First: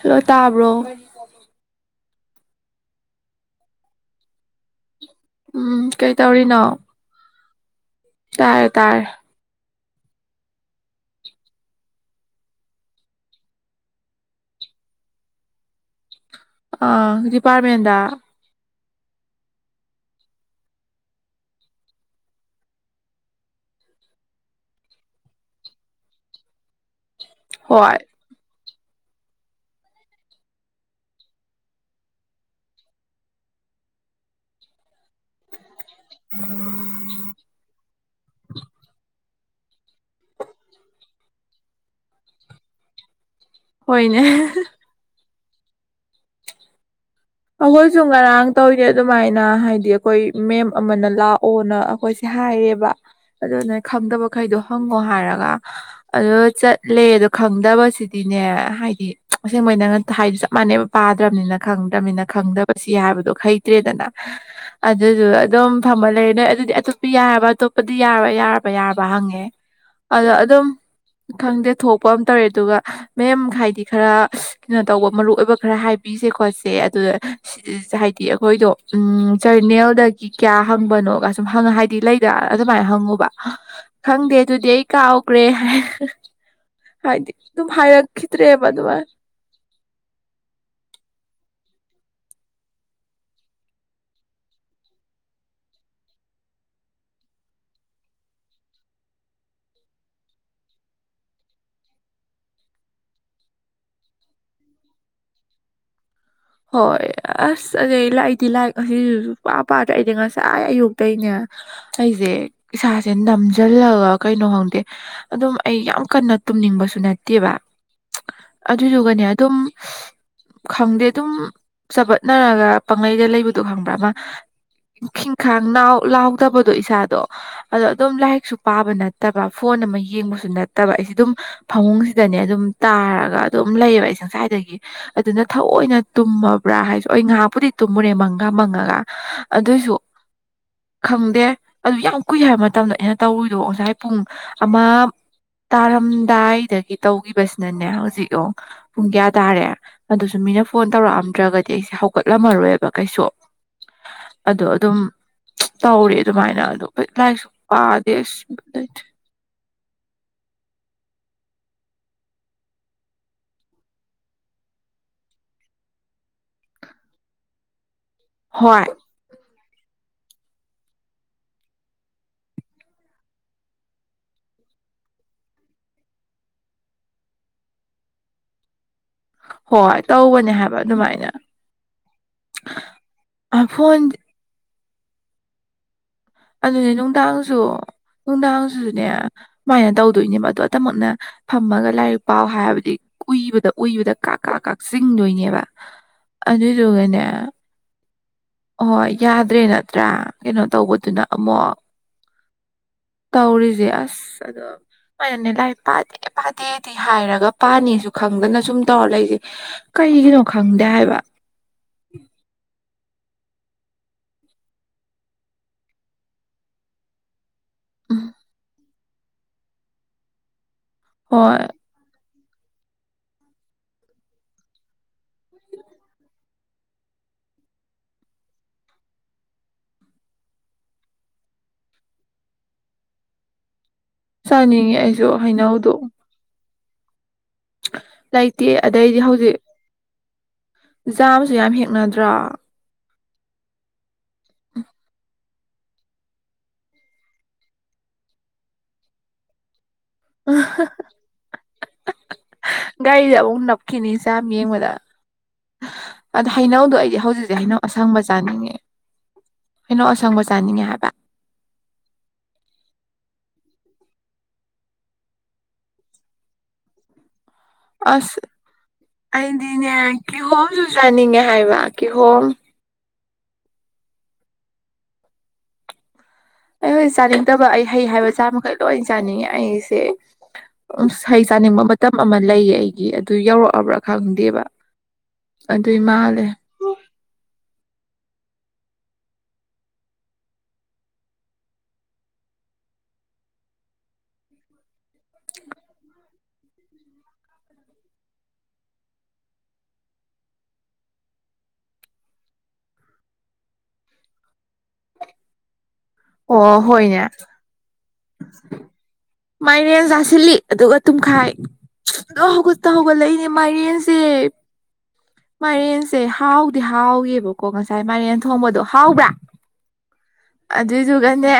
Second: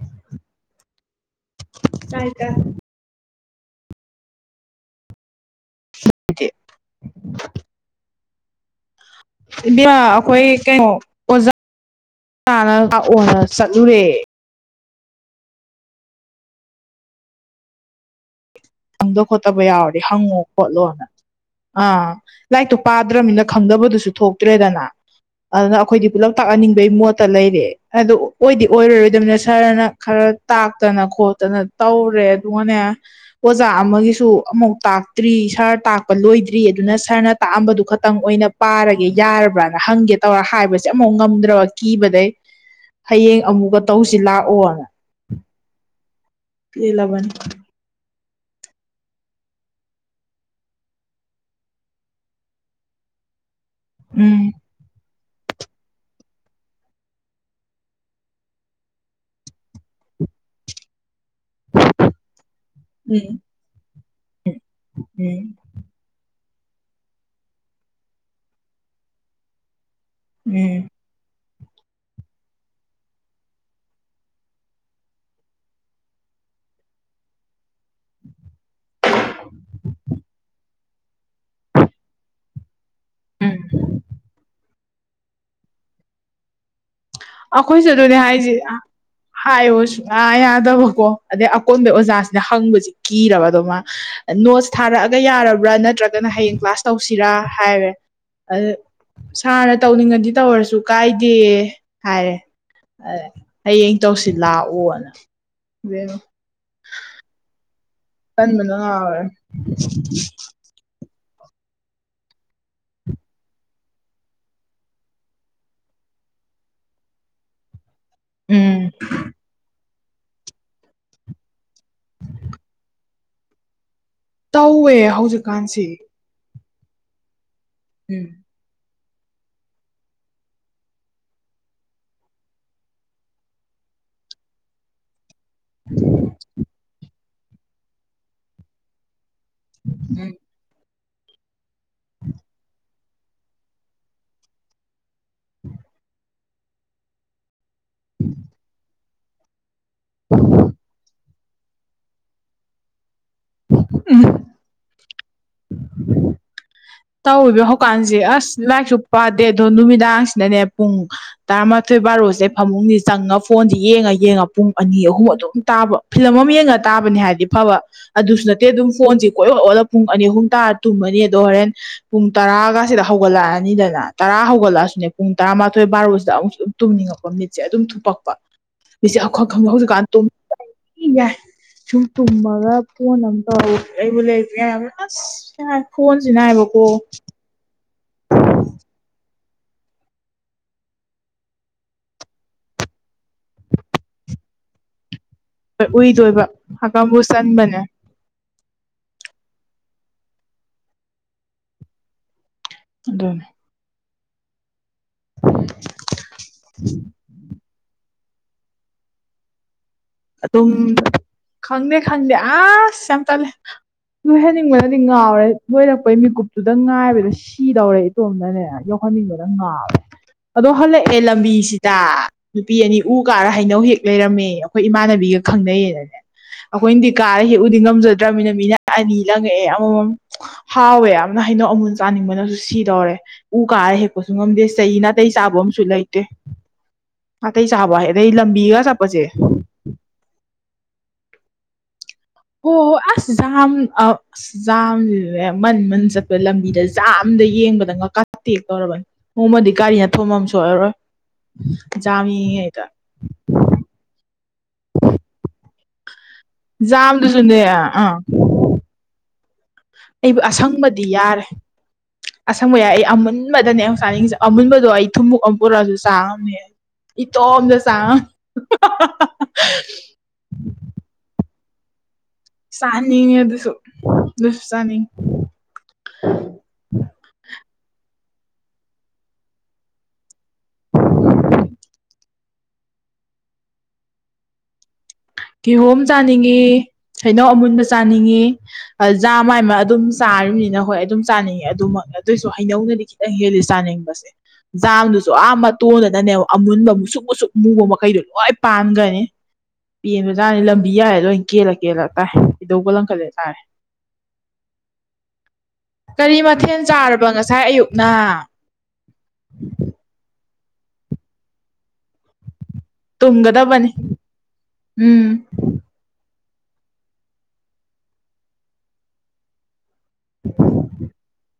ꯍꯥꯜꯂꯣ ꯇꯥꯕ꯭ꯔꯣ ꯇꯥꯔꯦ-ꯇꯥꯔꯦ ꯎꯝ ꯀꯩ ꯇꯧꯔꯤꯅꯣ ꯇꯥꯔꯦ ꯇꯥꯔꯦ ꯏꯕꯦꯝꯃꯥ ꯑꯩꯈꯣꯏ ꯀꯩꯅꯣ ꯑꯣꯖꯥ ꯇꯥꯅ ꯂꯥꯛꯑꯣꯅ ꯆꯠꯂꯨꯔꯦ ꯑ ꯗꯤꯄꯥꯔꯠꯃꯦꯟꯗ ꯈꯪꯗꯕ ꯈꯣꯠꯇꯕ ꯌꯥꯎꯔꯗꯤ ꯍꯪꯉꯣ ꯈꯣꯠꯂꯣꯅ ꯑꯥ ꯂꯥꯏꯔꯤꯛꯇꯣ ꯄꯥꯗ꯭ꯔꯃꯤꯅ ꯈꯪꯗꯕꯗꯨꯁꯨ ꯊꯣꯛꯇ꯭ꯔꯦꯗꯅ ꯑꯗꯨꯅ ꯑꯩꯈꯣꯏꯗꯤ ꯄꯨꯂꯞ ꯇꯥꯛꯍꯟꯅꯤꯡꯕꯩ ꯃꯣꯠꯇ ꯂꯩꯔꯦ ꯍꯣꯏ ꯑꯗꯣ ꯑꯣꯏꯗꯤ ꯑꯣꯏꯔꯔꯣꯏꯗꯃꯤꯅ ꯁꯔꯅ ꯈꯔ ꯇꯥꯛꯇꯅ ꯈꯣꯠꯇꯅ ꯇꯧꯔꯦ ꯑꯗꯨꯒꯅꯦ ꯑꯣꯖꯥ ꯑꯃꯒꯤꯁꯨ ꯑꯃꯨꯛ ꯇꯥꯛ ꯇ꯭ꯔꯤ ꯁꯥꯔ ꯇꯥꯛꯄ ꯂꯣꯏꯗ꯭ꯔꯤ ꯑꯗꯨꯅ ꯁꯥꯔꯅ ꯇꯥꯛꯑꯝꯕꯗꯨ ꯈꯛꯇꯪ ꯑꯣꯏꯅ ꯄꯥꯔꯒꯦ ꯌꯥꯔꯕ ꯕ꯭ꯔꯅ ꯍꯪꯒꯦ ꯇꯧꯔ ꯍꯥꯏꯕꯁꯦ ꯑꯃꯨꯛ ꯉꯝꯗ꯭ꯔꯕ ꯀꯤꯕꯗꯩ ꯍꯌꯦꯡ ꯑꯃꯨꯛꯀ ꯍꯣꯏꯅꯦ ꯇꯧꯁꯤ ꯂꯥꯛꯑꯣꯅ ꯄꯦꯜꯂꯥꯕꯅꯤ ꯑꯩꯈꯣꯏꯁꯨ ꯉꯔꯥꯡ ꯇꯧꯔꯤꯅꯦ ꯑꯗꯨꯃꯥꯏꯅ ꯍꯥꯏꯗꯤ ꯑꯩꯈꯣꯏ ꯃꯦꯝ ꯑꯃꯅ ꯂꯥꯛꯑꯣꯅ ꯑꯩꯈꯣꯏꯁꯦ ꯍꯥꯏꯌꯦꯕ ꯑꯗꯨ ꯅꯣꯏ ꯎꯝ ꯈꯪꯗꯕꯈꯩꯗꯣ ꯍꯪꯉꯣ ꯍꯥꯏꯔꯒ ꯑꯗꯨꯒ ꯆꯠꯂꯦ ꯑꯗꯣ ꯈꯪꯗꯕꯁꯤꯗꯤꯅꯦ ꯍꯥꯏꯗꯤ ꯑꯁꯦꯡꯕꯩ ꯅꯪꯅ ꯍꯥꯏ ꯆꯞ ꯃꯥꯟꯅꯩꯕ ꯄꯥꯗ꯭ꯔꯃꯤꯅ ꯈꯪꯗ꯭ꯔꯃꯤꯅ ꯈꯪꯗꯕꯁꯤ ꯍꯥꯏꯕꯗꯣ ꯎꯝ ꯍꯩꯇ꯭ꯔꯦꯗꯅ ꯑꯗꯨꯗꯨꯒ ꯎꯝ ꯑꯗꯨꯝ ꯐꯝꯃꯥ ꯂꯩꯔꯦ ꯅꯣꯏ ꯑꯗꯨꯗꯤ ꯑꯇꯣꯞꯄ ꯌꯥꯔꯕ ꯑꯇꯣꯞꯄꯗꯤ ꯌꯥꯔꯕ ꯌꯥꯔꯕ ꯍꯪꯉꯦ ꯑꯗꯣ ꯎꯝ ꯑꯗꯨꯝ ꯈꯪꯗꯦ ꯊꯣꯛꯄ ꯑꯃ ꯇꯧꯔꯦ ꯑꯗꯨꯒ ꯃꯦꯝ ꯍꯥꯏꯗꯤ ꯈꯔ ꯀꯩꯅꯣ ꯇꯧꯕ ꯃꯔꯨ ꯑꯣꯏꯕ ꯈꯔ ꯍꯥꯏꯕꯤꯁꯦ ꯈꯣꯠꯁꯦ ꯑꯗꯨ ꯍꯥꯏꯗꯤ ꯑꯩꯈꯣꯏꯗꯣ ꯎꯝ ꯖꯔꯅꯦꯜꯗꯒꯤ ꯀꯌꯥ ꯍꯪꯕꯅꯣꯒ ꯁꯨꯝ ꯍꯪꯉꯥ ꯍꯥꯏꯗꯤ ꯂꯩꯗ ꯑꯗꯨꯃꯥꯏꯅ ꯍꯪꯉꯨꯕ ꯎꯝ ꯈꯪꯗꯦ ꯑꯗꯨꯗꯤ ꯑꯩ ꯀꯥꯎꯈ꯭ꯔꯦ ꯍꯥꯏꯗꯤ ꯑꯗꯨꯝ ꯑꯩꯈꯣꯏꯁꯨ ꯑꯗꯨꯅꯦ ꯍꯥꯏꯁꯦ ꯍꯥꯏꯔꯛꯈꯤꯗ꯭ꯔꯦꯕ ꯑꯗꯨꯃꯥꯏꯅ ꯍꯥꯏꯌꯣ ꯁꯨꯡꯌꯥ ꯌꯥꯗꯕꯀꯣ ꯑꯗꯩ ꯑꯀꯣꯟꯕꯩ ꯑꯣꯖꯥꯁꯤꯅ ꯍꯪꯕꯁꯤ ꯀꯤꯔꯕ ꯑꯗꯣ ꯃꯥ ꯅꯣꯠꯁ ꯊꯥꯔꯛꯑꯒ ꯌꯥꯔꯕ꯭ꯔꯥ ꯅꯠꯇ꯭ꯔꯒꯅ ꯍꯌꯦꯡ ꯀ꯭ꯂꯥꯁ ꯇꯧꯁꯤꯔ ꯍꯥꯏꯔꯦ ꯑꯗꯩ ꯁꯥꯔꯅ ꯇꯧꯅꯤꯡꯉꯥꯗꯤ ꯇꯧꯔꯁꯨ ꯀꯥꯏꯗꯦ ꯍꯥꯏꯔꯦ ꯑꯗꯩ ꯍꯌꯦꯡ ꯇꯧꯁꯤ ꯂꯥꯛꯑꯣꯅ ꯆꯠꯅꯩ ꯂꯥꯛꯏꯗꯤ ꯂꯥꯏꯛ ꯇꯟꯕꯅ ꯉꯥꯎꯔꯦ ꯉꯁꯤꯁꯨ ꯄꯥ ꯄꯥꯗ꯭ꯔ ꯑꯩꯗꯤ ꯉꯁꯥꯏ ꯑꯌꯨꯛ ꯑ ꯑꯇꯩꯅꯦ ꯑꯩꯁꯦ ꯏꯁꯥꯁꯦ ꯅꯝꯁꯤꯜꯂꯒ ꯀꯩꯅꯣ ꯈꯪꯗꯦ ꯑꯗꯨꯝ ꯑꯩ ꯌꯥꯝ ꯛ ꯀꯟꯅ ꯇꯨꯝꯅꯤꯡꯕꯁꯨ ꯅꯠꯇꯦꯕ ꯎꯝ ꯑꯗꯨꯗꯨꯒꯅꯦ ꯑꯗꯨꯝ ꯈꯪꯗꯦ ꯑꯗꯨꯝ ꯆꯄꯠꯅꯔꯒ ꯄꯥꯡꯒꯩꯗ ꯂꯩꯕꯗꯣ ꯍꯪꯕ꯭ꯔꯥ ꯑꯃ ꯇꯧꯋꯦ ꯈꯈꯤꯤꯡ ꯈꯥꯡ ꯍꯧꯖꯤꯛꯀꯥꯟꯁꯤ ꯂꯅꯥꯎ ꯂꯥꯎꯗꯕ ꯑꯗꯣ ꯏꯁꯥꯗꯣ ꯑꯗꯣ ꯑꯗꯨꯝ ꯎꯝ ꯂꯥꯏꯔꯤꯛꯁꯨ ꯄꯥꯕ ꯅꯠꯇꯦ ꯅꯠꯇꯕ ꯐꯣꯟ ꯑꯃ ꯌꯦꯡꯕꯁꯨ ꯅꯠꯇꯕ ꯑꯩꯁꯤꯦ ꯑꯗꯨꯝ ꯐꯃꯨꯡꯁꯤꯗꯅꯦ ꯑꯗꯨꯝ ꯇꯥꯔꯒ ꯑꯗꯨꯝ ꯂꯩꯕꯦ ꯁꯪꯁꯥꯏꯗꯒꯤ ꯑꯗꯨꯅ ꯊꯑꯣꯏꯅ ꯕ꯭ꯔꯥ ꯍꯥꯏ ꯑꯩ ꯉꯥꯏꯍꯥꯛꯄꯨꯗꯤ ꯇꯨꯝꯃꯨꯔꯦ ꯃꯪꯒ ꯃꯪꯉꯒ ꯑꯗꯨꯏꯁꯨ ꯎꯝ ꯈꯪꯗꯦ ꯑꯗꯨ ꯌꯥꯝ ꯀꯨꯏ ꯍꯥꯏꯕ ꯃꯇꯝꯗ ꯑꯩꯅ ꯇꯧꯔꯔꯤꯗꯣ ꯉꯁꯥꯏ ꯄꯨꯡ ꯑꯃ ꯇꯥꯔꯝꯗꯥꯏꯗꯒꯤ ꯇꯧꯈꯤꯕꯁꯤꯅꯅꯦ ꯍꯧꯖꯤꯛ ꯑꯣ ꯄꯨꯡ ꯀꯌꯥ ꯇꯥꯔꯦ ꯑꯗꯨꯁꯨ ꯃꯤꯅ ꯐꯣꯟ ꯇꯧꯔꯛꯑꯝꯗ꯭ꯔꯒꯗꯤ ꯑꯩꯁꯦ ꯍꯧꯒꯠꯂꯝꯃꯔꯣꯏꯕ ꯀꯩꯁꯨ ꯑꯣ ꯑꯗꯨꯝ ꯇꯧꯔꯦ ꯑꯗꯨꯃꯥꯏꯅ ꯑꯗꯣ ꯂꯥꯏꯔꯤꯛꯁꯨ ꯇꯧꯕ ꯄꯥꯗꯦ ꯍꯧꯀꯥꯟꯁꯦ ꯑꯁ ꯂꯥꯏꯥꯛꯁꯨ ꯄꯥꯗꯦ ꯑꯗꯣ ꯅꯨꯃꯤꯗꯥꯡꯁꯤꯅꯅꯦ ꯄꯨꯡ ꯇꯔꯥꯃꯥꯊꯣꯏ ꯕꯥꯔꯣꯁꯦ ꯐꯃꯨꯡꯗꯤ ꯆꯪꯉ ꯐꯣꯟꯁꯤ ꯌꯦꯡꯉ ꯌꯦꯡꯉꯄ ꯄꯨꯡ ꯑꯅꯤ ꯑꯍꯨꯝ ꯑꯗꯨꯝ ꯇꯥꯕ ꯐꯤꯂꯝ ꯑꯃ ꯌꯦꯡꯉꯒ ꯇꯥꯕꯅꯦ ꯍꯥꯏꯕꯗꯤ ꯐꯕ ꯑꯗꯨꯁꯨ ꯅꯠꯇꯦ ꯍꯣꯏ ꯑꯗꯨꯝ ꯐꯣꯟꯁꯦ ꯀꯣꯏ ꯑꯣꯜꯂꯒ ꯄꯨꯡ ꯑꯅꯤ ꯑꯍꯨꯝ ꯇꯨꯝꯃꯅꯤ ꯑꯗꯣ ꯍꯣꯔꯦꯟ ꯄꯨꯡ ꯇꯔꯥꯒꯁꯤꯗ ꯍꯧꯒꯠꯂꯛꯑꯅꯤꯗꯅ ꯇꯔꯥ ꯍꯧꯒꯠꯂꯛꯑꯁꯨꯅꯦ ꯄꯨꯡ ꯇꯔꯥ ꯇꯥꯃꯥꯊꯣꯏ ꯕꯥꯔꯣꯁꯤꯗ ꯑꯃꯨꯛꯁꯨ ꯑꯗꯨꯝ ꯇꯨꯝꯅꯤꯡꯉꯛꯄ ꯃꯤꯠꯁꯦ ꯑꯗꯨꯝ ꯊꯨꯞꯄꯛꯄ ꯃꯤꯁꯦ ꯑꯩꯈꯣꯏ ꯈꯪꯗꯦ ꯍꯣꯏ ꯍꯧꯖꯤꯛꯀꯥꯟ ꯇ ꯇꯧꯕꯅꯦ ꯍꯥꯏꯕ ꯏ ꯑꯗꯨꯃꯥꯏꯅ ꯌꯥꯏ ꯁꯨꯝ ꯇꯨꯝꯃꯒ ꯐꯣꯟ ꯑꯃ ꯇꯧꯔꯦ ꯐꯣꯟ ꯑꯩꯕꯨ ꯂꯩ ꯐꯣꯟꯁꯤꯅꯅꯥ ꯍꯥꯏꯕꯀꯣ ꯅꯨꯡꯗꯥꯡꯁꯤꯁꯨꯅꯦ ꯁꯨꯃꯥꯏꯅ ꯇꯧꯗꯣꯏꯅꯦꯕ ꯑꯗꯣ ꯑꯇꯃꯛꯅ ꯐꯝꯃꯒ ꯂꯥꯏꯔꯤꯛ ꯄꯥꯎ ꯍꯥꯏꯕꯗꯤ ꯀꯨꯏꯕꯗ ꯎꯏꯕꯗ ꯀꯥ ꯀꯥ ꯀꯥ ꯆꯤꯡꯗꯣꯏꯅꯦꯕ ꯎꯏꯗꯣꯏꯕ ꯑꯗꯨꯗꯨꯒꯅꯦ ꯍꯀꯝꯕꯨ ꯆꯟꯕꯅꯦ ꯍꯣꯏ ꯌꯥꯗ꯭ꯔꯦ ꯅꯠꯇ꯭ꯔꯥ ꯀꯩꯅꯣ ꯇꯧꯕꯗꯨꯅ ꯑꯃꯨꯛ ꯑꯗꯨꯅꯦ ꯇꯧꯔꯤꯁꯦ ꯑꯁ ꯑꯗꯣ ꯑꯗꯨꯅꯦ ꯂꯥꯏ ꯄꯥꯗꯦ ꯄꯥꯗꯦꯗꯤ ꯍꯥꯏꯔꯒ ꯄꯥꯅꯤꯁꯨ ꯈꯪꯗꯅ ꯁꯨꯝ ꯇꯧꯔ ꯂꯩꯏꯁꯦ ꯑꯗꯨꯝ ꯈꯪꯗꯦ ꯈꯪꯗꯦ ꯑꯁ ꯌꯥꯝ ꯇꯜꯂꯦ ꯂꯣꯏꯍꯟꯅꯤꯡꯕꯅꯗꯤ ꯉꯥꯎꯔꯦ ꯂꯣꯏꯔꯛꯄꯩ ꯃꯤꯀꯨꯞꯇꯨꯗ ꯉꯥꯏꯕꯗ ꯁꯤꯗꯧꯔꯦ ꯎꯝ ꯏꯇꯣꯝꯅꯅꯦ ꯌꯣꯛꯈꯠ ꯐꯅꯤ ꯑꯣꯏꯔ ꯉ ꯑꯗꯣ ꯍꯜꯂꯛꯑꯦ ꯍꯣꯏ ꯂꯝꯕꯤꯁꯤꯗ ꯅꯨꯄꯤ ꯑꯅꯤ ꯎ ꯀꯥꯔ ꯍꯩꯅꯧ ꯍꯦꯛ ꯂꯩꯔꯝꯃꯦ ꯑꯩꯈꯣꯏ ꯏꯃꯥꯟꯅꯕꯤꯒ ꯈꯪꯅꯩꯌꯦꯅꯅꯦ ꯑꯩꯈꯣꯏꯅꯗꯤ ꯀꯥꯔ ꯍꯦꯛꯎꯗꯤ ꯉꯝꯖꯗ꯭ꯔꯃꯤꯅ ꯃꯤꯅ ꯑꯅꯤ ꯂꯪꯉꯛꯑꯦ ꯑꯃꯃꯝ ꯍꯥꯎꯋꯦ ꯌꯥꯝꯅ ꯍꯩꯅꯣ ꯑꯃꯃꯨꯟ ꯆꯥꯅꯤꯡꯕꯅꯁꯨ ꯁꯤꯗꯧꯔꯦ ꯎ ꯀꯥꯔꯦ ꯍꯦꯛ ꯆꯄꯁꯨ ꯉꯝꯗꯦ ꯆꯥꯅꯤꯡꯉꯦ ꯆꯍꯤ ꯑꯩꯁꯨ ꯅꯥꯇꯩ ꯆꯥꯕ ꯑꯃꯁꯨ ꯍꯩꯅꯧꯗꯣ ꯂꯩꯇꯦ ꯑꯇꯩ ꯆꯥꯕ ꯍꯥꯏ ꯑꯗꯩ ꯂꯩꯇꯦ ꯂꯝꯕꯤꯒ ꯆꯠꯄꯁꯦ ꯆꯥꯕꯁꯨ ꯌꯥꯝ ꯍꯦꯛꯅꯗꯦ ꯑꯣ ꯑꯁꯖꯝ ꯑ ꯑꯖꯝ ꯃꯟ ꯃꯟ ꯆꯠꯄ ꯂꯝꯕꯤꯗ ꯆꯥꯝꯗ ꯌꯦꯡꯕꯗ ꯉꯀꯥ ꯇꯦꯛ ꯇꯧꯔꯕꯅꯤ ꯅꯣꯡꯃꯗꯤ ꯒꯥꯔꯤ ꯊꯨꯝꯝꯁꯨꯔꯣꯏ ꯌꯥꯝꯥꯃꯤꯉꯩꯗ ꯒꯥꯔꯤꯗ ꯑꯃꯨꯛ ꯅꯞꯈꯤꯅꯤ ꯆꯥꯝ ꯌꯦꯡꯕꯗ ꯑꯗ ꯍꯩꯅꯧꯗꯣ ꯑꯩꯗꯤ ꯍꯧꯖꯤꯛꯁꯦ ꯖꯥꯝꯗꯨꯁꯨꯅꯦ ꯍꯩꯅꯧ ꯑꯥ ꯑꯁꯪꯕ ꯆꯥꯅꯤꯡꯉꯦ ꯍꯩꯅꯧ ꯑꯩꯕꯨ ꯑꯁꯪꯕ ꯆꯥꯅꯤꯡꯉꯦ ꯑꯁꯪꯕꯗꯤ ꯍꯥꯏꯕ ꯌꯥꯔꯦ ꯑꯁꯪꯕ ꯌꯥꯏ ꯑꯩꯟ ꯨꯟꯕꯗꯅꯦ ꯑꯩꯛ ꯆꯥꯅꯤꯡꯉꯁꯦ ꯑꯃꯨꯟꯕꯗꯣ ꯑꯩ ꯊꯨꯝꯃꯨꯣꯛ ꯑꯃ ꯄꯨꯔꯛꯑꯁꯨ ꯆꯥꯝꯃꯦ ꯑꯁ ꯑꯩꯗꯤꯅꯦ ꯀꯤꯍꯣꯝꯁꯨ ꯆꯥꯅꯤꯡꯉꯦ ꯍꯥꯏꯕ ꯇꯩ ꯍꯣꯜ ꯅꯅꯦ ꯑ ꯑꯗꯨꯁꯨ ꯂꯁꯅꯤ ꯑꯩ ꯍꯧꯖꯤꯛ ꯆꯥꯅꯤꯡꯗꯕ ꯑꯩ ꯍꯩ ꯍꯥꯏꯕ ꯆꯥꯃꯩ ꯂꯣꯏ ꯆꯥꯅꯤꯡꯉꯦ ꯑꯩꯁꯦ ꯎ ꯍꯩ ꯆꯥꯅꯤꯡꯕ ꯃꯇꯝ ꯑꯃ ꯂꯩꯌꯦ ꯑꯩꯒꯤ ꯑꯗꯨ ꯌꯧꯔꯛꯑꯕ꯭ꯔꯥ ꯈꯪꯗꯦꯕ ꯀꯤꯍꯣꯝ ꯑꯗꯨꯏ ꯃꯥꯜꯂꯦ ꯆꯥꯅꯤꯡꯉꯤ ꯍꯥꯏꯩꯅꯧ ꯑꯃꯨꯟꯕꯁꯦ ꯆꯥꯅꯤꯡꯉꯦ ꯖꯥ ꯃꯥꯏꯃ ꯑꯗꯨꯝ ꯆꯥꯔꯤꯕꯅꯤꯅ ꯍꯣꯏ ꯑꯗꯨꯝ ꯆꯥꯅꯤꯡꯉꯦ ꯑꯗꯨꯃꯛꯅ ꯑꯗꯨꯏꯁꯨ ꯍꯩꯅꯧꯗ ꯦꯗꯤ ꯆꯥꯅꯤꯡꯕꯁꯦ ꯖꯥꯝꯗꯨꯁꯨ ꯌꯥꯝ ꯃꯇꯣꯟꯗꯅꯅꯦꯕ ꯑꯃꯨꯟꯕ ꯃꯨꯁꯨꯛ ꯃꯨꯁꯨꯛ ꯃꯨꯕ ꯃꯈꯩꯗꯣ ꯂꯣꯏ ꯄꯥꯟꯒꯅꯤ [unintelligible] ꯄꯦꯟꯕꯖꯥꯅꯤ ꯂꯝꯕꯤ ꯌꯥꯔꯦ ꯂꯣꯏ ꯀꯦꯜꯂ ꯀꯦꯜꯂ ꯇꯥꯏ ꯏꯩꯗꯧꯕ ꯂꯪꯈꯠꯂꯦ ꯇꯥꯔꯦ ꯀꯔꯤ ꯃꯊꯦꯜ ꯆꯥꯔꯕ ꯉꯁꯥꯏ ꯑꯌꯨꯛꯅ ꯃꯥꯏꯅꯦꯦꯟ ꯆꯥꯁꯤꯜꯂꯤ ꯑꯗꯨꯒ ꯇꯨꯝꯈꯥꯏ ꯍꯧꯒꯠꯂꯛꯏꯅꯦ ꯇꯨꯝꯒꯗꯕꯅꯤ ꯃꯥꯏꯔꯦꯟꯁꯦ ꯎꯝ ꯃꯥꯏꯔꯦꯟꯁꯦ ꯍꯥꯎꯗꯤ ꯍꯥꯎꯋꯦꯕꯀꯣ ꯉꯁꯥꯏ ꯃꯔꯦꯟ ꯊꯣꯡꯕꯗꯣ ꯍꯥꯎꯕ꯭ꯔꯥ ꯑꯗꯁꯨꯨꯒꯅꯦꯦ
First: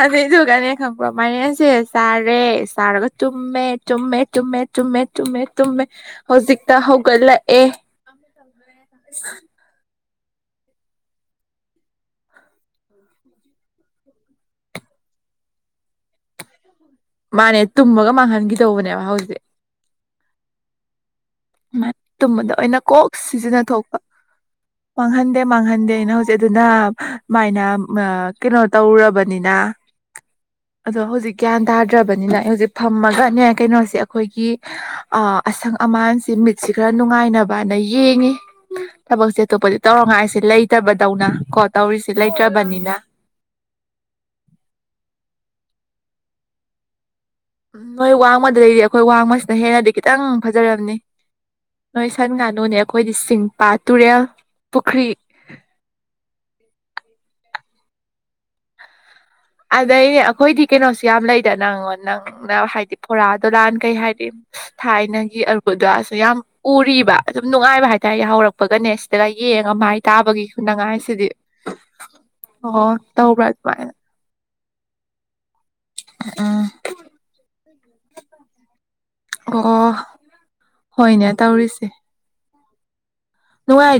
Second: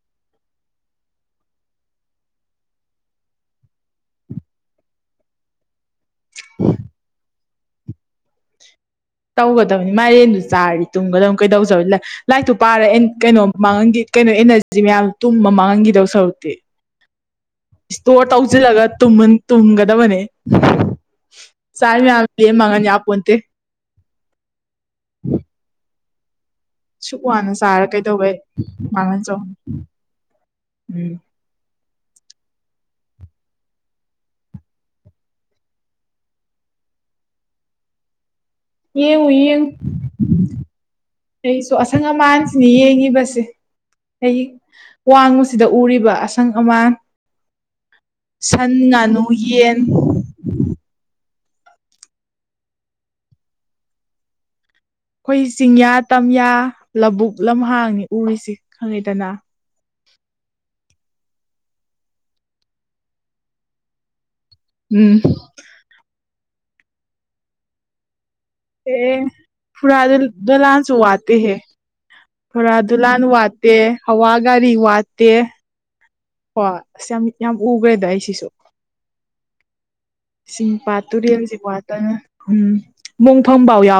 ꯑ ꯑꯗꯨꯒꯅꯦ ꯈꯪꯕ꯭ꯔꯣ ꯃꯅꯦꯁꯦ ꯆꯥꯔꯦ ꯆꯥꯔꯒ ꯇꯨꯝꯃꯦ ꯇꯨꯝꯃꯦ ꯇꯨꯝꯃꯦ ꯇꯨꯝꯃꯦꯨꯝꯃꯦ ꯇꯨꯝꯃꯦ ꯍꯧꯖꯤꯛꯛꯇ ꯍꯒꯂ ꯑꯦ ꯇꯧꯒꯗꯦ ꯃꯥꯏꯔꯦꯟꯗꯨ ꯆꯥꯔꯗꯤ ꯇꯨꯡꯒꯗ ꯀꯩꯗꯧ ꯂꯥꯏꯔꯤꯛꯇꯨ ꯄꯥꯔ ꯀꯩꯅꯣ ꯃꯥꯡꯟꯒꯤ ꯀꯩꯅꯣ ꯑꯦꯅꯔꯖꯤ ꯀ ꯇꯨꯝꯕ ꯃꯥꯡꯈꯤꯗꯧ ꯁꯔꯨꯛꯇꯦ ꯃꯥꯅꯦ ꯇꯨꯝꯃꯒ ꯏꯁꯇꯣꯔ ꯇꯧꯁꯤꯜꯂꯒ ꯃꯥꯡꯍꯟꯈꯤꯗꯧꯕꯅꯦꯕ ꯍꯧꯖꯤꯛ ꯇꯨꯝꯒꯗꯕꯅꯦ ꯆꯥꯔꯤ ꯃꯌꯥꯝ ꯇꯨꯝꯕꯗ ꯂꯦꯝ ꯑ ꯑꯣꯏꯅ ꯃꯥꯡꯍꯟ ꯀꯣꯛꯁ ꯌꯥꯄꯣꯟꯇꯦ ꯁꯤꯖꯤꯟꯅꯊ ꯊꯣꯛꯄ ꯃꯥꯡꯍꯟꯗꯦ ꯃꯥꯡꯍꯟꯗꯦ ꯑꯩꯅ ꯍꯧꯖꯤꯛ ꯑꯗꯨꯅ ꯁꯨꯛ ꯋꯥꯅ ꯃꯥꯏꯅ ꯆꯥꯔ ꯀꯩꯗꯧꯕꯩ ꯀꯩꯅꯣ ꯃꯥꯡꯍꯟ ꯆꯧ ꯇꯧꯔꯕꯅꯤꯅ ꯑꯗꯣ ꯎꯝ ꯍꯧꯖꯤꯛ ꯀꯗ ꯠꯇ꯭ꯔꯕꯅꯤꯅ ꯍꯧꯖꯤꯛ ꯐꯝꯃꯒꯅꯦ ꯀꯩꯅꯣꯁꯦ ꯑꯩꯈꯣꯏꯒꯤ ꯑꯁꯪ ꯑꯃꯥꯟ ꯁꯤ ꯃꯤꯠꯁꯤꯦ ꯈꯔ ꯅꯨꯡꯉꯥꯏꯅꯕꯅ ꯌꯦꯡꯉꯤ ꯌꯦꯡꯉꯨ ꯊꯕꯛꯁꯦ ꯌꯦꯡꯉꯨ ꯑꯇꯣꯞꯄꯗꯤ ꯇꯧꯔꯉꯥꯏꯁꯦ ꯂꯩꯇꯕꯗꯧꯅ ꯀꯣ ꯑꯩꯁꯨ ꯇꯧꯔꯤꯁꯦ ꯂꯩꯇ꯭ꯔꯕꯅꯤꯅ ꯍ ꯋꯥꯡꯕꯁꯤꯗ ꯎꯔꯤꯕ ꯑꯁꯪ ꯑꯃꯥꯟ ꯎꯝ ꯅꯣꯏ ꯁꯟ ꯋꯥꯡꯃꯗꯗꯒꯤꯩꯗꯤ ꯑꯩꯈꯣꯏ ꯉꯥꯅꯨ ꯋꯥꯡꯕꯁꯤꯅ ꯌꯦꯟ ꯍꯦꯟꯅꯗꯤ ꯈꯤꯇꯪ ꯑꯩꯈꯣꯏ ꯐꯖꯔꯝꯅꯤ ꯅꯣꯏ ꯁꯟ ꯉꯥꯅꯨꯅꯦ ꯑꯩꯈꯣꯏꯗꯤ ꯆꯤꯡ ꯄꯥꯠ ꯇꯨꯔꯦꯜ ꯄꯨꯈ꯭ꯔꯤ ꯑꯩꯈꯣꯏ ꯆꯤꯡꯌꯥ ꯇꯝꯌꯥ ꯂꯧꯕꯕꯨꯛ ꯂꯝꯍꯥꯡꯅꯤ ꯎꯔꯤꯁꯦ ꯈꯪꯉꯤꯗꯅ ꯑꯗꯩꯅꯦ ꯑꯩꯈꯣꯏꯗꯤ ꯀꯩꯅꯣꯁꯨ ꯌꯥꯝ ꯂꯩꯗ ꯅꯪꯉꯣꯟ ꯅꯪꯅ ꯍꯥꯏꯗꯤ ꯐꯣꯔꯥ ꯗꯨꯂꯥꯟ ꯀꯩ ꯍꯥꯏꯗꯤ ꯎꯝ ꯊꯥꯏꯅꯒꯤ ꯑꯔꯨꯗꯣ ꯑꯁꯨ ꯌꯥꯝ ꯎꯔꯤꯕ ꯑꯗꯨꯝ ꯅꯨꯡꯉꯥꯏꯕ ꯍꯥꯏꯇꯥꯔꯦ ꯍꯧꯔꯛꯄ ꯐꯨꯔꯥꯗ ꯗꯂꯜꯆ ꯈꯨꯅꯉꯥꯏꯁꯤꯗꯤ ꯑꯇ ꯍ ꯊꯔꯥ ꯑꯣ ꯗꯨꯂꯥꯟ ꯇꯧꯕ꯭ꯔꯥ ꯋꯥꯇꯦ ꯑꯗꯨꯃꯥꯏꯅ ꯍꯋꯥꯒꯔꯤ ꯋꯥꯇꯦ ꯎꯝ ꯍꯣꯏ ꯑꯁ ꯌꯥꯝ ꯌꯥꯝ ꯎꯈ꯭ꯔꯦꯗ ꯑꯩꯁꯤꯁꯨ ꯑꯣ ꯏꯁꯤꯡ ꯄꯥꯠ ꯍꯣꯏꯅꯦ ꯇꯨꯔꯦꯜꯁꯤ ꯋꯥꯗꯅ ꯊꯨꯝ ꯅꯨꯡꯥꯏ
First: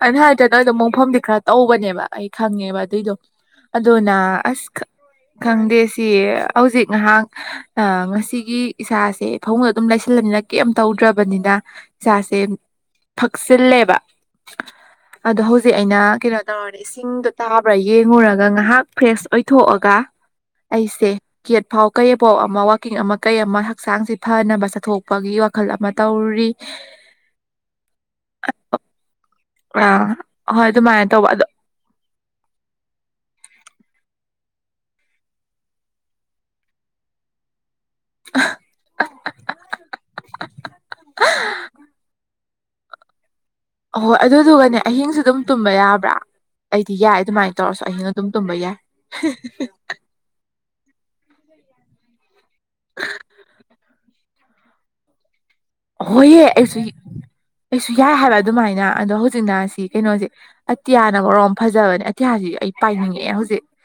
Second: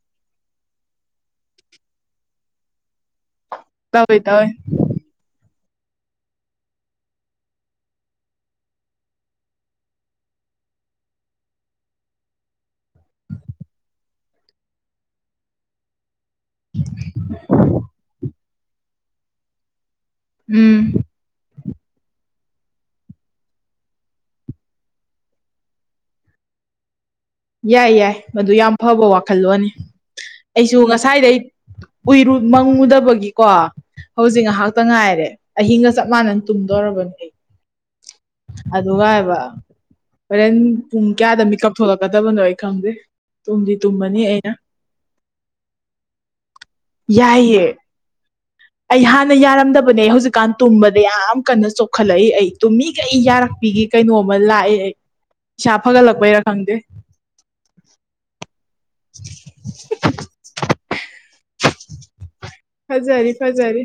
ꯑ ꯍꯥꯏ ꯅꯣꯏꯗꯣ ꯃꯣꯡꯐꯝꯗꯤ ꯈꯔ ꯇꯧꯕꯅꯦꯕ ꯑꯩ ꯈꯪꯉꯦꯕ ꯑꯗꯨꯏꯗꯣ ꯑꯗꯨꯅ ꯇꯧꯋꯦ ꯇꯧꯋꯦ ꯑꯁ ꯈꯪꯗꯦ ꯁꯤ ꯍꯧꯖꯤꯛ ꯉꯥꯏꯍꯥꯛ ꯉꯁꯤꯒꯤ ꯏꯁꯥꯁꯦ ꯐꯃꯨꯡꯗ ꯑꯗꯨꯝ ꯂꯩꯁꯤꯜꯂꯅꯤꯅ ꯀ ꯌꯥꯝ ꯇꯧꯗ꯭ꯔꯕꯅꯤꯅ ꯏꯁꯥꯁꯦ ꯊꯛꯆꯤꯜꯂꯦꯕ ꯑꯗꯣ ꯍꯧꯖꯤꯛ ꯑꯩꯅ ꯀꯩꯅꯣ ꯇꯧꯔꯅꯦ ꯏꯁꯤꯡꯗꯣ ꯇꯥꯕ꯭ꯔꯥ ꯌꯦꯡꯉꯨꯔꯒ ꯉꯥꯏꯍꯥꯛ ꯐ꯭ꯔꯦꯁ ꯑꯣꯏꯊꯣꯛꯑꯒ ꯎꯝ ꯑꯩꯁꯦ ꯀꯦꯠ ꯄꯥꯎ ꯀꯩꯐꯥꯎ ꯑꯃ ꯋꯥꯛꯀꯤꯡ ꯑꯃ ꯀꯩ ꯑꯃ ꯍꯛꯆꯥꯡꯁꯤ ꯐꯅꯕ ꯆꯠꯊꯣꯛꯄꯒꯤ ꯋꯥꯈꯜ ꯑꯃ ꯇꯧꯔꯤ ꯌꯥꯏ ꯌꯥꯏ ꯃꯗꯨ ꯌꯥꯝ ꯐꯕ ꯋꯥ ꯈꯜꯂꯣꯅꯤ ꯑꯥ ꯍꯣꯏ ꯑꯩꯁꯨ ꯑꯗꯨꯃꯥꯏꯅ ꯉꯁꯥꯏꯗ ꯇꯧꯕ ꯎꯏꯔꯨ ꯃꯪꯉꯨꯗꯕꯒꯤ ꯀꯣ ꯍꯧꯖꯤꯛ ꯉꯥꯏꯍꯥꯛꯇ ꯉꯥꯏꯔꯦ ꯑꯍꯤꯡꯒ ꯆꯞ ꯃꯥꯟꯅꯅ ꯇꯨꯝꯗꯧꯔꯕꯅꯦ ꯑꯩ ꯑꯗꯨꯒ ꯍꯥꯏꯕ ꯍꯣꯔꯦꯟ ꯄꯨꯡ ꯀꯌꯥꯗ ꯃꯤꯠ ꯀꯛꯊꯂ ꯋꯥꯏ ꯈꯝꯦ ꯑꯍꯣꯏ ꯑꯗꯨꯗꯨꯒꯅꯦ ꯑꯍꯤꯡꯁꯨ ꯑꯗꯨꯝ ꯇꯨꯝꯕ ꯌꯥꯕ꯭ꯔꯥ ꯑꯩꯗꯤ ꯌꯥꯏ ꯑꯗꯨꯃꯥꯏꯅ ꯌꯥꯏꯌꯦ ꯇꯧꯔꯁꯨ ꯑꯍꯤꯡ ꯇꯨꯝꯕ ꯌꯥꯏ ꯑꯩ ꯍꯥꯟꯅ ꯌꯥꯔꯝꯗꯕꯅꯦ ꯍꯧꯖꯤꯛꯀꯥꯟ ꯇꯨꯝꯕꯗ ꯌꯥꯝ ꯀꯟꯅ ꯆꯣꯛꯈꯠꯂꯛꯏ ꯑꯩ ꯇꯨꯝꯃꯤꯒꯩ ꯑꯩ ꯌꯥꯔꯛꯄꯤꯒꯦ ꯀꯩꯅꯣꯝꯃ ꯂꯥꯛꯑꯦ ꯑꯩ ꯏꯁꯥ ꯐꯒꯠꯂꯛꯄꯩꯔꯥ ꯍꯣꯏꯑ ꯈꯪꯗꯦ ꯑꯩꯁꯨ ꯑꯩꯁꯨ ꯌꯥꯏ ꯍꯥꯏꯕ ꯑꯗꯨꯃꯥꯏꯅ ꯑꯗꯣ ꯍꯧꯖꯤꯛꯅ ꯁꯤ ꯀꯩꯅꯣꯁꯦ ꯑꯇꯤꯌꯥꯅꯒꯔꯣ ꯐꯖꯕꯅꯦ ꯏꯇꯤꯍꯁꯤ ꯑꯩ ꯐꯖꯔꯤ ꯄꯥꯏꯅꯤꯡꯉꯛꯑꯦ ꯍꯧꯖꯤꯛ ꯐꯖꯔꯤ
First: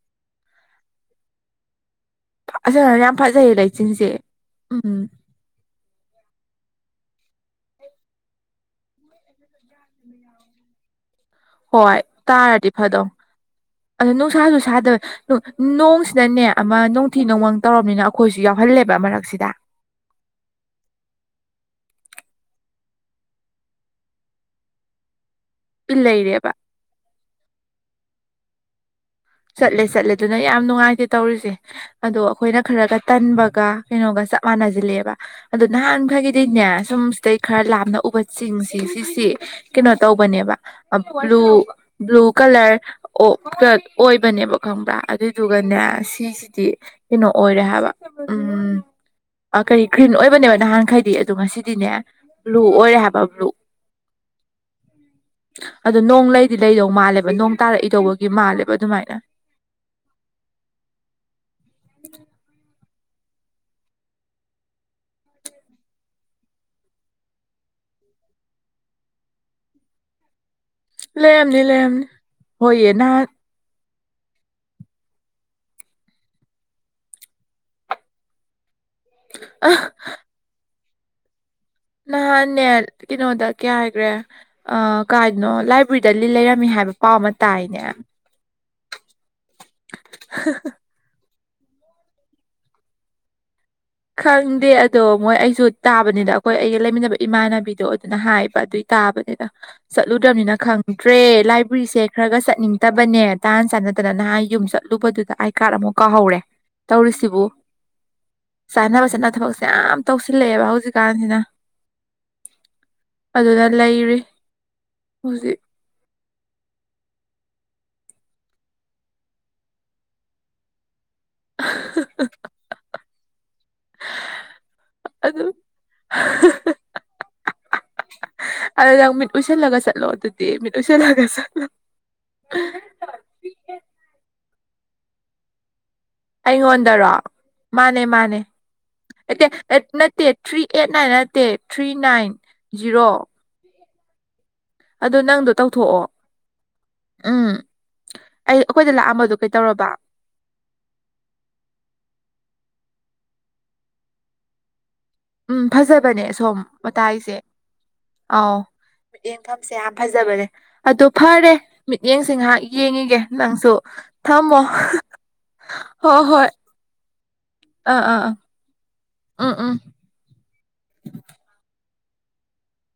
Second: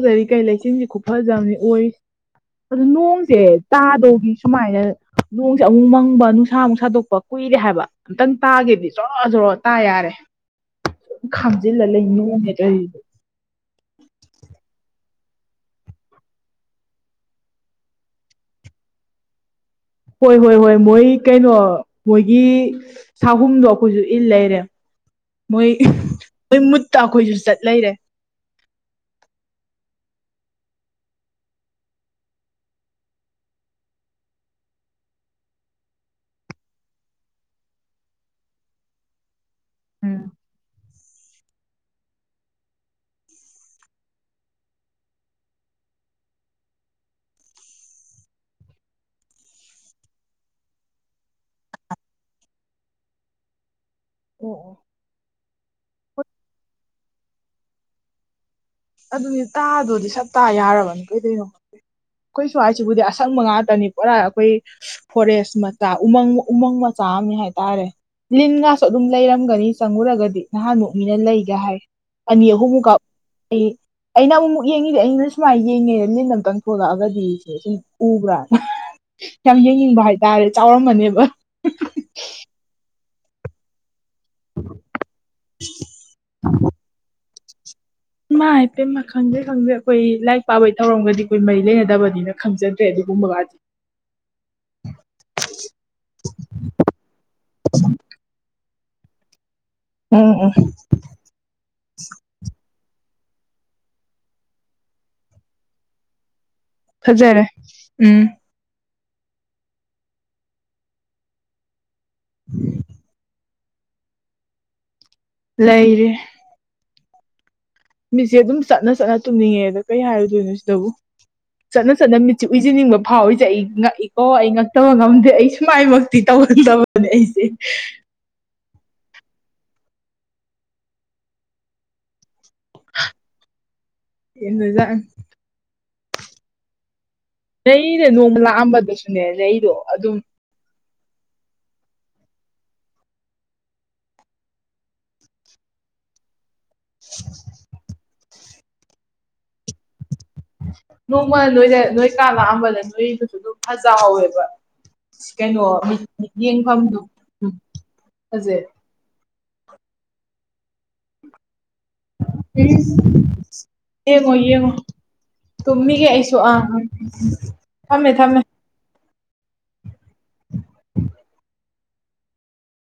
ꯐꯖꯔꯤ ꯀꯩ ꯂꯩꯆꯤꯟꯁꯤ ꯈꯨꯐꯖꯕꯅꯤ ꯑꯣꯏ ꯐꯖꯅ ꯌꯥꯝ ꯅꯣꯡꯁꯦ ꯐꯖꯩꯌꯦ ꯂꯩꯆꯤꯟꯁꯦ ꯇꯥꯗꯧꯒꯤ ꯁꯨꯃꯥꯏꯅ ꯎꯝ ꯂꯣꯡꯁꯦ ꯑꯃꯨꯛ ꯃꯪꯕ ꯅꯨꯡꯁꯥ ꯏꯁꯥꯃꯨꯛ ꯁꯥꯗꯣꯛꯄ ꯀꯨꯏꯔꯦ ꯍꯥꯏꯕ ꯑꯝꯇꯪ ꯇꯥꯒꯦꯗꯤ ꯣꯔ ꯖꯔ ꯇꯥ ꯌꯥꯔꯦ ꯈꯥꯝꯖꯤꯜꯂ ꯍꯣꯏ ꯂꯩ ꯅꯣꯡꯅꯦ ꯇꯥꯔꯗꯤ ꯇꯧꯔꯤꯁꯦ ꯐꯗꯣ ꯑꯗꯨꯅꯨꯡ ꯁꯥꯁꯨ ꯁꯥꯗꯕ ꯅꯣꯡꯁꯤꯅꯅꯦ ꯑꯃ ꯅꯣꯡꯊꯤ ꯅꯣꯡꯃꯪ ꯇꯧꯔꯕꯅꯤꯅ ꯑꯩꯈꯣꯏꯁꯨ ꯌꯥꯎꯍꯜꯂꯦꯕ ꯃꯔꯛꯁꯦ ꯗ ꯍꯣꯏ ꯍꯣꯏ ꯍꯣꯏ ꯃꯣꯏ ꯀꯩꯅꯣ ꯃꯣꯏꯒꯤ ꯁꯥꯍꯨꯝꯗꯣ ꯑꯩꯈꯣꯏꯁꯨ ꯏꯜ ꯂꯩꯔꯦ ꯃꯣꯏ ꯏꯜ ꯂꯩꯔꯦꯕ ꯃꯣꯏ ꯃꯨꯠꯇ ꯑꯩꯈꯣꯏꯁꯨ ꯆꯠ ꯂꯩꯔꯦ ꯆꯠꯂꯦ ꯆꯠꯂꯦ ꯑꯗꯨꯅ ꯌꯥꯝ ꯅꯨꯡꯉꯥꯏꯇꯦ ꯇꯧꯔꯤꯁꯦ ꯑꯗꯣ ꯑꯩꯈꯣꯏꯅ ꯈꯔꯒ ꯇꯟꯕꯒ ꯀꯩꯅꯣꯒ ꯆꯞ ꯃꯥꯟꯅꯁꯤꯜꯂꯑꯦꯕ ꯑꯗꯨꯗ ꯅꯍꯥꯟꯈꯒꯤꯗꯤꯅꯦ ꯁꯨꯝ ꯁꯤꯗꯩ ꯈꯔ ꯂꯥꯞꯅ ꯎꯕ ꯆꯤꯡꯁꯤ ꯁꯤꯁꯤ ꯀꯩꯅꯣ ꯎꯝ ꯇꯧꯕꯅꯦꯕ ꯕ꯭ꯂꯨ ꯕ꯭ꯂꯨ ꯀꯂꯔ ꯑꯣ ꯑꯣꯏꯕꯅꯦꯕ ꯈꯪꯕ꯭ꯔꯥ ꯑꯗꯨꯏꯗꯨꯒꯅꯦ ꯁꯤꯁꯤꯗꯤ ꯀꯩꯅꯣ ꯑꯣꯏꯔꯦ ꯍꯥꯏꯕ ꯎꯝ ꯀꯔꯤ ꯒ꯭ꯔꯤꯟ ꯑꯣꯏꯕꯅꯦꯕ ꯅꯍꯥꯟꯈꯩꯗꯤ ꯑꯗꯣ ꯉꯁꯤꯗꯤꯅꯦ ꯕ꯭ꯂꯨ ꯑꯣꯏꯔꯦ ꯍꯥꯏꯕ ꯕ꯭ꯂꯨ ꯑꯣ ꯑꯣ ꯑ ꯅꯣꯡ ꯂꯩꯗꯤ ꯂꯩꯗꯧ ꯃꯥꯜꯂꯦꯕ ꯅꯣꯡ ꯇꯥꯔꯛꯏꯗꯧꯕꯒꯤ ꯃꯥꯜꯂꯦꯕ ꯑꯗꯨꯃꯥꯏꯅ ꯑꯗꯨꯗꯤ ꯇꯥꯗꯣꯗꯤ ꯁꯞ ꯇꯥ ꯌꯥꯔꯕꯅ ꯀꯩꯗꯅꯣ ꯈꯦ ꯀꯩꯁꯨ ꯍꯥꯏꯏ ꯁꯤꯕꯨꯗꯤ ꯑꯁꯪꯕ ꯉꯥꯛꯇꯅꯤ ꯄꯨꯔꯥ ꯑꯩꯈꯣꯏ ꯐꯣꯔꯦꯁ ꯃꯆꯥ ꯎꯃꯪ ꯎꯃꯪ ꯃꯆꯥ ꯑꯃ ꯍꯥꯏꯇꯥꯔꯦ ꯂꯤꯟ ꯉꯁꯨ ꯑꯗꯨꯝ ꯂꯩꯔꯝꯒꯅꯤ ꯆꯪꯉꯨꯔꯒꯗꯤ ꯅꯍꯥꯟ ꯅꯣꯛꯅꯤꯅ ꯂꯩꯒ ꯂꯩꯔꯝꯅꯤ ꯍꯥꯏ ꯂꯩꯔꯝꯅꯤ ꯑꯅꯤ ꯍꯣꯏꯌꯦ ꯑꯍꯨꯝꯃꯨꯛꯀ ꯅꯍꯥꯟ ꯑꯩ ꯑꯩꯅ ꯑꯃꯨꯛꯨꯛ ꯌꯦꯡꯉꯤꯗꯦ ꯑꯩꯅ ꯁꯨꯃꯥꯏꯅ ꯌꯦꯡꯉꯦꯗ ꯅꯦꯟ ꯑꯃꯝꯇꯪ ꯊꯣꯛꯂꯛꯑꯒꯗꯤ ꯁꯦ ꯁꯨꯝ ꯎꯕ꯭ꯔꯥ ꯌꯥꯝ ꯌꯦꯡꯅꯤꯡꯕ ꯍꯥꯏꯇꯥꯔꯦ ꯆꯥꯎꯔꯃꯅꯦꯕ ꯅꯍꯥꯟꯅꯦ ꯀꯩꯅꯣꯗ ꯀꯌꯥ ꯍꯥꯏꯈ꯭ꯔꯦ ꯑ ꯀꯥꯏꯅꯣ ꯂꯥꯏꯕ꯭ꯔꯦꯔꯤꯗ ꯂꯤ ꯂꯩꯔꯝꯃꯤ ꯍꯥꯏꯕ ꯄꯥꯎ ꯑꯃ ꯇꯥꯏꯅꯦ ꯃꯥ ꯍꯥꯏꯐꯦ ꯃꯥ ꯈꯪꯗꯦ ꯈꯪꯗꯦ ꯑꯩꯈꯣꯏ ꯂꯥꯏꯔꯤꯛ ꯄꯥꯕꯒꯤ ꯊꯧꯔꯝꯒꯗꯤ ꯑꯩꯈꯣꯏ ꯃꯔꯤ ꯂꯩꯅꯗꯕꯅꯤꯅ ꯈꯪꯖꯗ꯭ꯔꯦ ꯑꯗꯨꯒꯨꯝꯕꯒꯗꯤ ꯈꯪꯗꯦ ꯑꯗꯣ ꯃꯣꯏ ꯑꯩꯁꯨ ꯇꯥꯕꯅꯤꯗ ꯑꯩꯈꯣꯏ ꯑꯩꯒ ꯂꯩꯃꯤꯟꯅꯕ ꯏꯃꯥꯟꯅꯕꯤꯗꯣ ꯑꯗꯨꯅ ꯍꯥꯏꯕ ꯑꯗꯨꯏ ꯇꯥꯕꯅꯦꯗ ꯎꯝ ꯎꯝ ꯆꯠꯂꯨꯗ꯭ꯔꯕꯅꯤꯅ ꯈꯪꯗ꯭ꯔꯦ ꯂꯥꯏꯕ꯭ꯔꯦꯔꯤꯁꯦ ꯈꯔ ꯈ ꯆꯠꯅꯤꯡ ꯐꯠꯇꯕꯅꯦ ꯇꯥꯍꯥꯟ ꯆꯥꯟꯅꯗꯅ ꯅꯍꯥꯟ ꯌꯨꯝ ꯆꯠꯂꯨꯕꯗꯨꯗ ꯑꯥꯏ ꯀꯥꯔꯗ ꯑꯃꯨꯛ ꯀꯥꯎꯍꯧꯔꯦ ꯐꯖꯔꯦ ꯎꯝ ꯀꯥꯟꯅꯕꯁꯤꯅ ꯊꯕꯛꯁꯦ ꯌꯥꯝ ꯇꯧꯁꯤꯜꯂꯛꯑꯦꯕ ꯍꯧꯖꯤꯛꯀꯥꯟꯁꯤꯅ ꯎꯝ ꯑꯗꯨꯗ ꯂꯩꯔꯤ ꯍꯧꯖꯤꯛ ꯂꯩꯏꯔꯦ ꯃꯤꯁꯦ ꯑꯗꯨꯝ ꯆꯠꯅ ꯆꯠꯅ ꯇꯨꯝꯅꯤꯡꯉꯦ ꯑꯗ ꯀꯩ ꯍꯥꯏꯔꯨꯗꯣꯏꯅꯣ ꯁꯤꯗꯕꯨ ꯆꯠꯅ ꯆꯠꯅ ꯃꯤꯆꯤ ꯎꯏꯖꯅꯤꯡꯕ ꯐꯥꯎꯋꯔꯤꯁꯦ ꯑꯩ ꯉꯛꯏꯀꯣ ꯑꯩ ꯉꯛꯇꯕ ꯉꯝꯗꯦ ꯑꯗꯨ ꯑꯩ ꯁꯨꯃꯥꯏꯃꯛꯇꯤ ꯇꯧꯍꯟꯗꯕꯅꯦ ꯑꯩꯁꯦ ꯑꯗꯨ ꯅꯪ ꯃꯤꯠ ꯎꯏꯁꯤꯜꯂꯒ ꯆꯠꯂꯣ ꯑꯗꯨꯗꯤ ꯃꯤꯠ ꯎꯏꯁꯜꯂꯒ ꯆꯠꯂꯣ ꯏꯖ ꯑꯩꯉꯣꯟꯗꯔꯣ ꯃꯥꯅꯦ ꯂꯩꯗ ꯃꯥꯅꯦ ꯅꯣꯡꯃ ꯂꯥꯛꯑꯝꯕꯗꯁꯨꯅꯦ ꯂꯩꯗꯣ ꯑꯗꯨꯝ ꯅꯠꯇꯦ ꯊ꯭ꯔꯤ ꯑꯦꯠ ꯅꯥꯏꯟ ꯅꯠꯇꯦ ꯊ꯭ꯔꯤ ꯅꯥꯏꯟ ꯖꯤꯔꯣ ꯑꯗꯨ ꯅꯪꯗꯣ ꯇꯧꯊꯣꯛꯑꯣ ꯎꯝ ꯑꯩ ꯑꯩꯈꯣꯏꯗ ꯂꯥꯛꯑꯝꯕꯗꯣ ꯀꯩ ꯇꯧꯔꯕ ꯅꯣꯡꯃ ꯅꯣꯏꯗ ꯅꯣꯏ ꯀꯥ ꯂꯥꯛꯑꯝꯕꯅ ꯅꯣꯏꯗꯨꯁꯨ ꯑꯗꯨꯝ ꯐꯖꯍꯧꯋꯦꯕ ꯎꯝ ꯀꯩꯅꯣ ꯐꯖꯕꯅꯦ ꯁꯣꯝ ꯌꯦꯡꯐꯝꯗꯨ ꯃꯇꯥꯏꯁꯦ ꯑꯥꯎ ꯐꯖꯩ ꯌꯦꯡꯐꯝꯁꯦ ꯌꯥꯝ ꯐꯖꯕꯅꯦ ꯑꯗꯣ ꯐꯔꯦ ꯃꯤꯠꯌꯦꯡꯁꯤ ꯉꯍꯥꯛ ꯌꯦꯡꯉꯤꯒꯦ ꯅꯪꯁꯨ ꯊꯝꯃꯣ ꯇꯨꯝꯃꯤꯒ ꯍꯣꯏ ꯑꯁ ꯍꯣꯏ ꯑ ꯑꯥ ꯑꯥꯥ ꯎꯝ ꯎꯝ